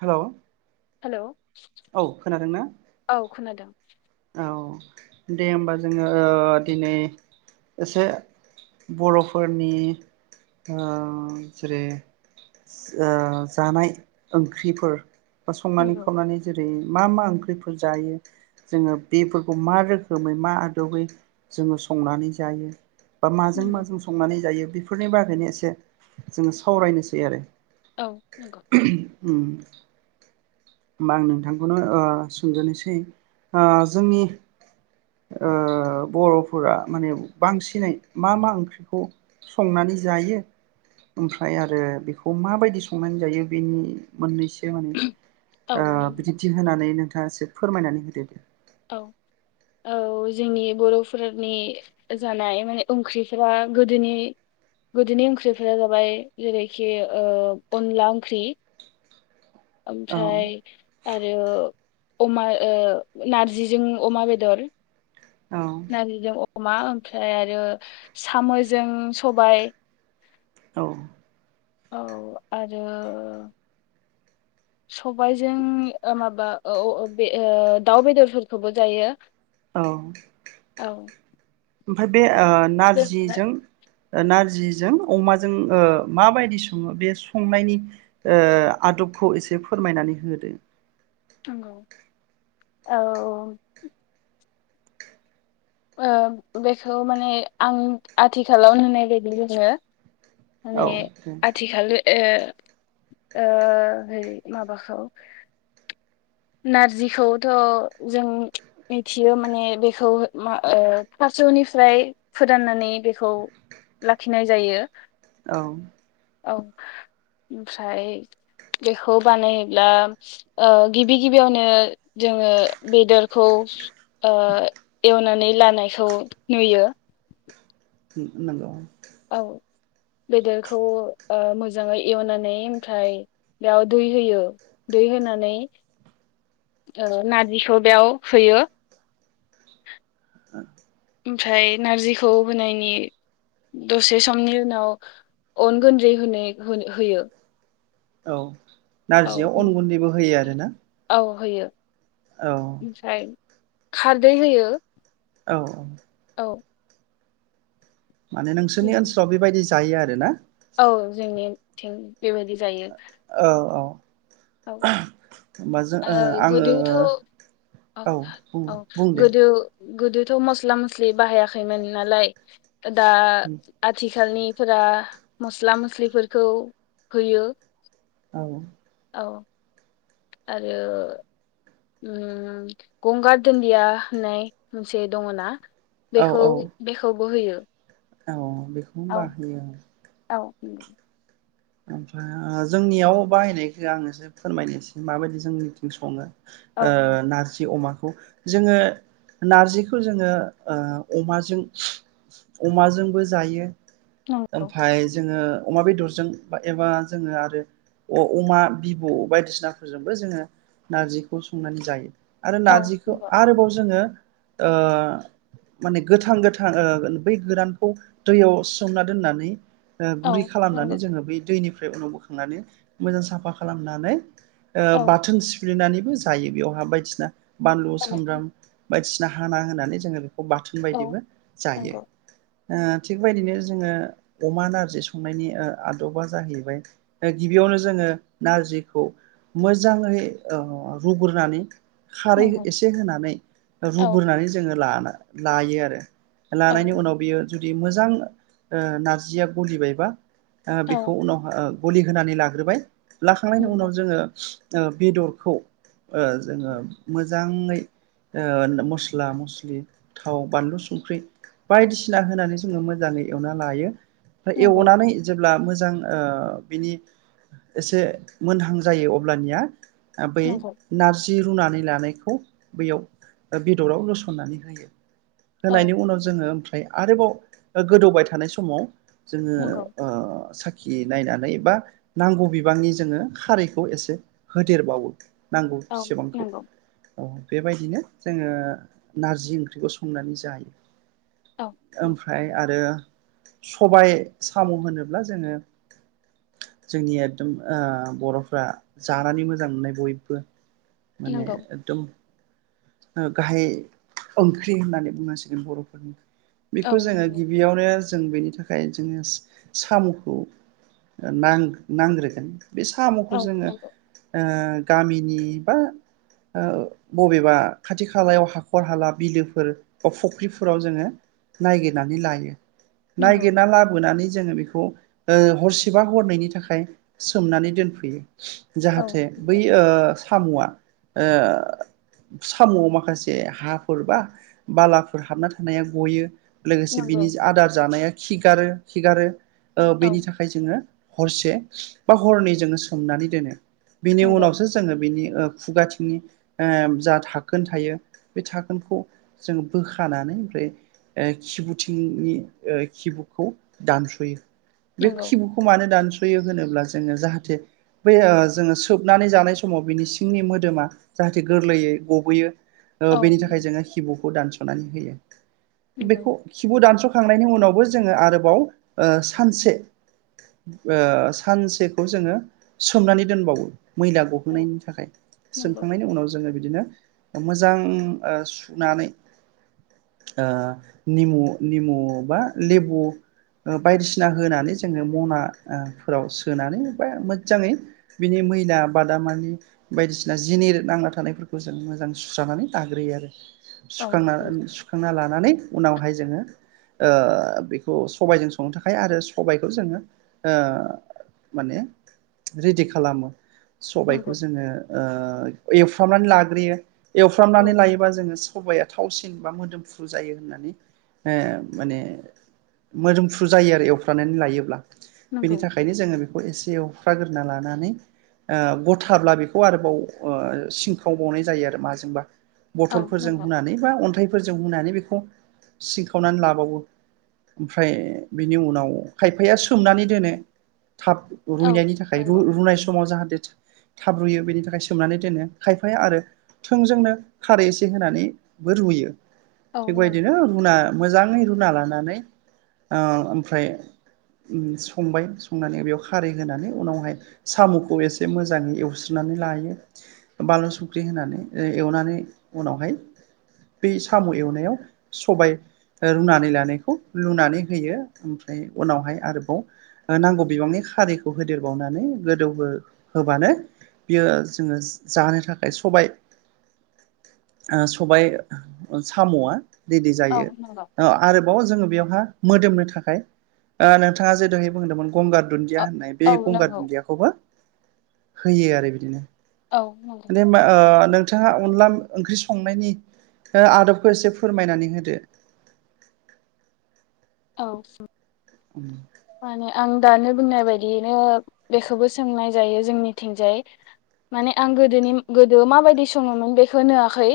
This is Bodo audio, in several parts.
हेलौ हेलौ औ खोनादों ना औ खोनादों औ दे होमबा जोङो दिनै एसे बर'फोरनि जेरै जानाय ओंख्रिफोर बा संनानै नंगौ खावनानै जेरै मा मा ओंख्रिफोर जायो जोङो बेफोरखौ मा रोखोमै मा आदबै जोङो संनानै जायो बा माजों नंगौ माजों संनानै जायो बेफोरनि बागैनो एसे जोङो सावरायनोसै आरो औ नंगौ होमबा आं नोंथांखौनो ओ सोंजोसै ओ जोंनि ओ बर'फोरा माने बांसिनै मा मा ओंख्रिखौ संनानै जायो ओमफ्राय आरो बेखौ माबायदि संनानै जायो बेनि मोननैसो [unintelligible] औ ओ नंगौ बिदिन्थि होनानै आसो फोरमायनानै होदो औ औ जोंनि बर'फोरनि जानाय माने ओंख्रिफोरा गोदोनि गोदोनि ओंख्रिफोरा जाबाय जेरैखि ओ अनला ओंख्रि औ ओमफ्राय आरो अमा ओ नारजिजों अमा बेदर औ नारजिजों अ अमा ओमफ्राय आरो साम'जों सबाइ औ औ आरो सबाइजों ओ माबा ओ बे दाउ बेदरफोरखौबो जायो औ औ आमफाय बे ओ दोनथ'बाय। नारजिजों ओ नारजिजों अमाजों माबायदि ओ सङो बे संनायनि ओ आदबखौ एसे फोरमायनानै होदो नंगौ औ ओबेखौ माने आं आथिखालाव होननाय बायदि बुङो औ माने दे आथिखाल ए ओ बै माबाखौ नारजिखौथ' जों मिथियो माने बेखौ मा फारसनिफ्राय फोराननानै बेखौ लाखिनाय जायो औ औ ओमफ्राय बेखौ बानायोब्ला ओ गिबि गिबियावनो जोङो बेदरखौ ओ एवनानै लानायखौ नुयो नंगौ औ बेदरखौ ओ मोजाङै एवनानै ओमफ्राय बेयाव दै होयो दै होनानै ओ नारजिखौ बेयाव होयो ओ ओमफ्राय नारजिखौ होनायनि दसे समनि उनाव अन गुनदै होनाय होयो औ औ नारजियाव अन गुनदैबो होयो आरो ना औ होयो ओमफ्राय खारदै होयो औ औ औ माने नोंसोरनि ओनसोलाव बेबायदि जायो आरो ना औ जोंनि थिं औ औ औ होमबा जों ओ आङो गोदोथ' औ बुं औ बुं दे गोदो गोदोथ' मस्ला-मस्लि बाहायाखैमोन नालाय दा आथि थिखालनिफोरा मस्ला-मस्लिफोरखौ होयो औ औ आरो ओम गंगार दुनदिया होननाय मोनसे दङ'ना बेखौ बेखौ बो होयो। नंगौ। बेखौनो बाहोयो। उम। ओमफ्राय जोंनियाव बाहायनायखौ आं एसे फोरमायनोसै माबायदि जोंनिथिं संङो। ओ नारजि अमा। जोङो नारजिखौ जोङो ओ अमाजों अमाजोंबो जायो। नंगौ। ओमफाय जोङो। अमा बेदरजों एबा जोङो आरो अमा बिबु बायदिसिनाफोरजोंबो जोङो नारजिखौ संनानै जायो। आरो औ नारजिखौ आरोबाव जोङो ओ माने गोथां गोथां ओ बै गोरानखौ दैयाव सोमना दोननानै ओ गुरै खालामनानै नंगौ जोङो बै दैनिफ्राय उनाव बोखांनानै मोजां साफा खालामनानै ओ नंगौ बाथोन सिफ्लेनानै। जायो बेवहा बायदिसिना बानलु औ नंगौ सामब्राम। बायदिसिना हाना होनानै जोङो बाथोन औ बायदिबो जायो। ओ थिग बेबायदिनो जोङो अमा नारजि संनायनि आ बा जाहैबाय गिबियावनो जोङो नारजिखौ मोजाङै ओ रुग्रोनानै खारै नंगौ एसे होनानै औ रुग्रोनानै जोङो लानांगौ। लायो आरो। औ लानायनि उनाव बियो जुदि मोजां ओ नारजिया गलिबायबा ओ औ बेखौ उनाव ओ ग'लि होनानै लाग्रोबाय लाखांनायनि नंगौ नंगौ औ उनाव नंगौ जोङो ओ बेदरखौ ओ जोङो औ मो मोजाङै ओ मस्ला मस्लि थाव बानलु संख्रि बायदिसिना होनानै जोङो मोजाङै एवना लायो। नंगौ एवनानै मोजां ओ बिनि एसे मोनहां जायो अब्लानिया बै नंगौ नारजि रुनानै लानायखौ बैयाव ओ बेदराव लसननानै होयो औ होनायनि उनाव जोङो ओमफ्राय आरोबाव गोदौबाय थानाय समाव जोङो नंगौ ओ साखिनायनानै बा नांगौ बिबांनि जोङो खारैखौ एसे होदेरबावो नांगौ औ सेबांखौ नंगौ औ बेबायदिनो जोङो नारजि ओंख्रिखौ संनानै जायो औ ओमफ्राय आरो सबाइ साम' होनोब्ला जोङो जोंनि एगदम ओ बर'फ्रा जानानै मोजां मोननाय बयबो माने नंगौ एगदम ओ गाहाइ ओंख्रि होननानै बुंनांसिगोन बर'फोरनि बेखौ औ जोङो नंगौ गिबियावनो जों बेनि थाखाय जोङो साम'खौ नां-नांग्रोगोन बे साम'खौ औ जोङो ओ गामिनि बा ओ बबेबा खाथि खालायाव हाख'र हाला बिलोफोर बा फुख्रिफोराव जोङो नायगिरनानै लायो नंगौ नंगौ नायगिरना लाबोनानै जोङो बेखौ ओ हरसेबा हरनायनि थाखाय सोमनानै दोनफैयो औ जाहाथे बै ओ साम'आ ओ साम'आव माखासे हाफोर बा बालाफोर हाबना थानाया गयो लोगोसे बिनि नंगौ जा आदार जानाया खिगारो खिगारो ओ औ बेनि थाखाय जोङो हरसे बा हरनै जोङो सोमनानै दोनो बिनि उनावसो जोङो बिनि ओ खुगाथिंनि जा धाखोन थायो बे धाखोनखौ जों बोखानानै ओमफ्राय ओ खिबुथिंनि खिबुखौ दानस'यो बे नंगौ खिबुखौ मानो दानस' यो होनोब्ला जोङो जाहाथे बै जोङो सोबनानै जानाय समाव बिनि सिंनि मोदोमा जाहाथे गोरलैयै गबोयो नंगौ औ ओ बेनि थाखाय जोङो खिबु खौ दानस'नानै होयो बेखौ खिबु दानस' खांनायनि उनावबो जोङो आरोबाव ओ सानसे ओ सानसेखौ जोङो सोमनानै दोनबावो मैला गहोननायनि थाखाय नंगौ नंगौ सोमखांनायनि उनाव जोङो बिदि बिदिनो मोजां ओ सुनानै ओ निमु निमु बा लेबु ओ बायदिसिना होनानै जोङो म'ना फोराव सोनानै बा मोजाङै बिनि मैला बादामानि बायदिसिना जिनिर नांना थानायफोरखौ जों मोजां सुस्रानानै दाग्रोयो आरो औ सुखांना सुखांना लानानै उनावहाय जोङो ओ बेखौ सबाइजों संनो थाखाय आरो सबायखौ जोङो ऐ माने रेडि खालामो सबायखौ नंगौ जोङो ओ एवफ्रामनानै लाग्रोयो औ एवफ्रामनानै लायोबा जोङो सबाइया थावसिन बा मोदोमफ्रु जायो होननानै ओ माने मोदोमफ्रु- जायो आरो एवफ्रनानै लायोब्ला बेनि नंगौ थाखायनो जोङो बेखौ एसे एव- ख [unintelligible] खाग्रोना [unintelligible] लानानै ओ गथाब्ला बेखौ आरोबाव सिंखावबावनाय जायो आरो माजोंबा औ बथलफोरजों नंगौ हुनानै बा अनथाइफोरजों हुनानै सिंखावनानै लाबावो ओमफ्राय बिनि उनाव खायफाया सोमनानै दोनो थाब औ रुइनायनि थाखाय रुनाय समाव जाहाथे थाब रुयो बेनि थाखाय सोमनानै दोनो खायफाया आरो थोंजोंनो खारै एसे होनानैबो रुयो नंगौ थिगबायदिनो रूना मोजाङै रुना लानानै ओ ओमफ्राय संबाय संनानै बेयाव खारै होनानै उनावहाय साम'खौ एसे मोजाङै एवस्रोनानै लायो बानलु संख्रि होनानै ओ एवनानै उनावहाय बै साम' एवनायाव सबाय रुनानै लानायखौ लुनानै होयो ओमफ्राय उनावहाय आरोबाव नांगौ बिबांनि खारैखौ होदेरबावनानै गोदौ हो होबानो बियो जोङो जानो थाखाय सबाइ सबाइ साम'आ रेदि जायो औ नंगौ औ नंगौ ओ आरोबाव जोङो बेवहाय मोदोमनो थाखाय ओ नोंथाङा जे दोहै बुंदोंमोन गंगार दुनदिया औ होननाय बे गंगार नंगौ दुनदियाखौबो होयो आरो बिदिनो औ नंगौ मे नों [unintelligible] नोंथाङा अनला ओंख्रि संनायनि आदबखौ एसे फोरमायनानै होदो औ ओम माने आं दानो बुंनाय बादियैनो बेखौबो सोंनाय जायो जोंनिथिंजाय माने आं गोदोनि गोदो माबायदि सङोमोन बेखो नोआखै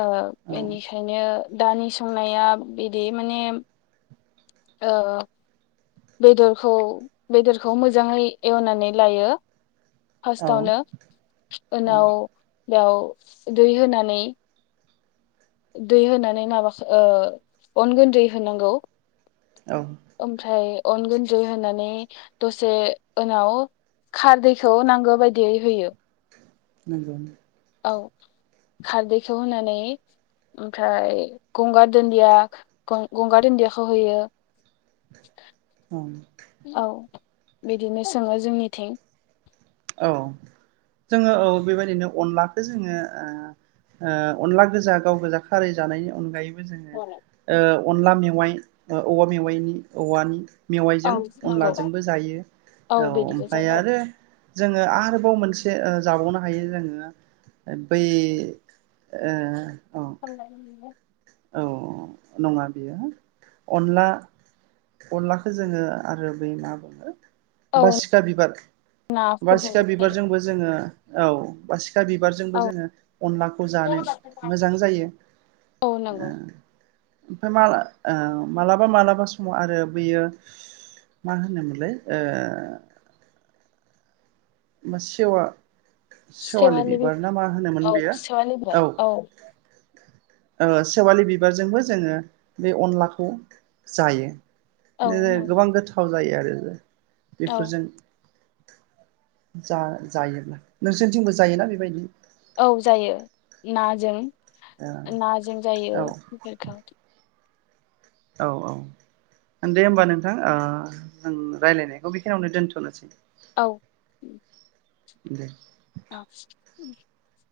ओ औ बेनिखायनो दानि संनाया बिदि माने ओ बेदरखौ बेदरखौ मोजाङै एवनानै लायो औ फारस्टआवनो औ उनाव बेयाव दै होनानै दै होनानै माबाओ अन गोनदै होनांगौ औ ओमफ्राय अन गुनदै होनानै दसे उनाव खारदैखौ नांगौ बायदियै होयो नंगौ औ खारदैखौ होनानै ओमफ्राय गंगार दुनदिया गंगार दुन्दियाखौ होयो ओम औ बिदिनो सङो जोंनिथिं औ जोङो औ बेबायदिनो अनलाखौ जोङोओ ओ अनला गोजा गाव गोजा खारै जानायनि अनगायैबो जोङो ओ अनला मेवाइ ओ औवा मेवाइनि औवानि औ मेवाइजों नांगौ अनलाजोंबो जायो औ बिदिबो ओमफाय जायो आरो जोङो आरोबाव मोनसे ओ जाबावनो हायो जोङो बै ओ औ [unintelligible] औ नङा बियो अनला अनलाखौ जोङो आरो बै मा बुङो औ बासिखा बिबार नाफोरजोंबो बासिखा जायो बिबारजोंबो जोङो औ बासिखा बासिखा बिबारजोंबो औ जोङो अनलाखौ जानो मोजां जायो औ नंगौ [unintelligible] ओमफ्राय मा ओ मालाबा मालाबा समाव आरो बेयो मा होनोमोनलाय ओ मा सेवा सेवालि बि बिबार ना मा होनोमोन औ बेयो सेवालि बिबार औ ओ सेवालि बिबारजोंबो जोङो बे अनलाखौ जायो औ ओ गोबां नंगौ गोथाव जायो आरो ओ औ बेफोरजों जा जायोब्ला नोंसोरनिथिंबो जायोना बेबायदि औ जायो नाजों नाजों जायो ओ बेफोरखौ औ औ दे होमबा नोंथां ओ जों रायज्लायनायखौ बेखिनियावनो दोनथ'नोसै औ दे औ [unintelligible]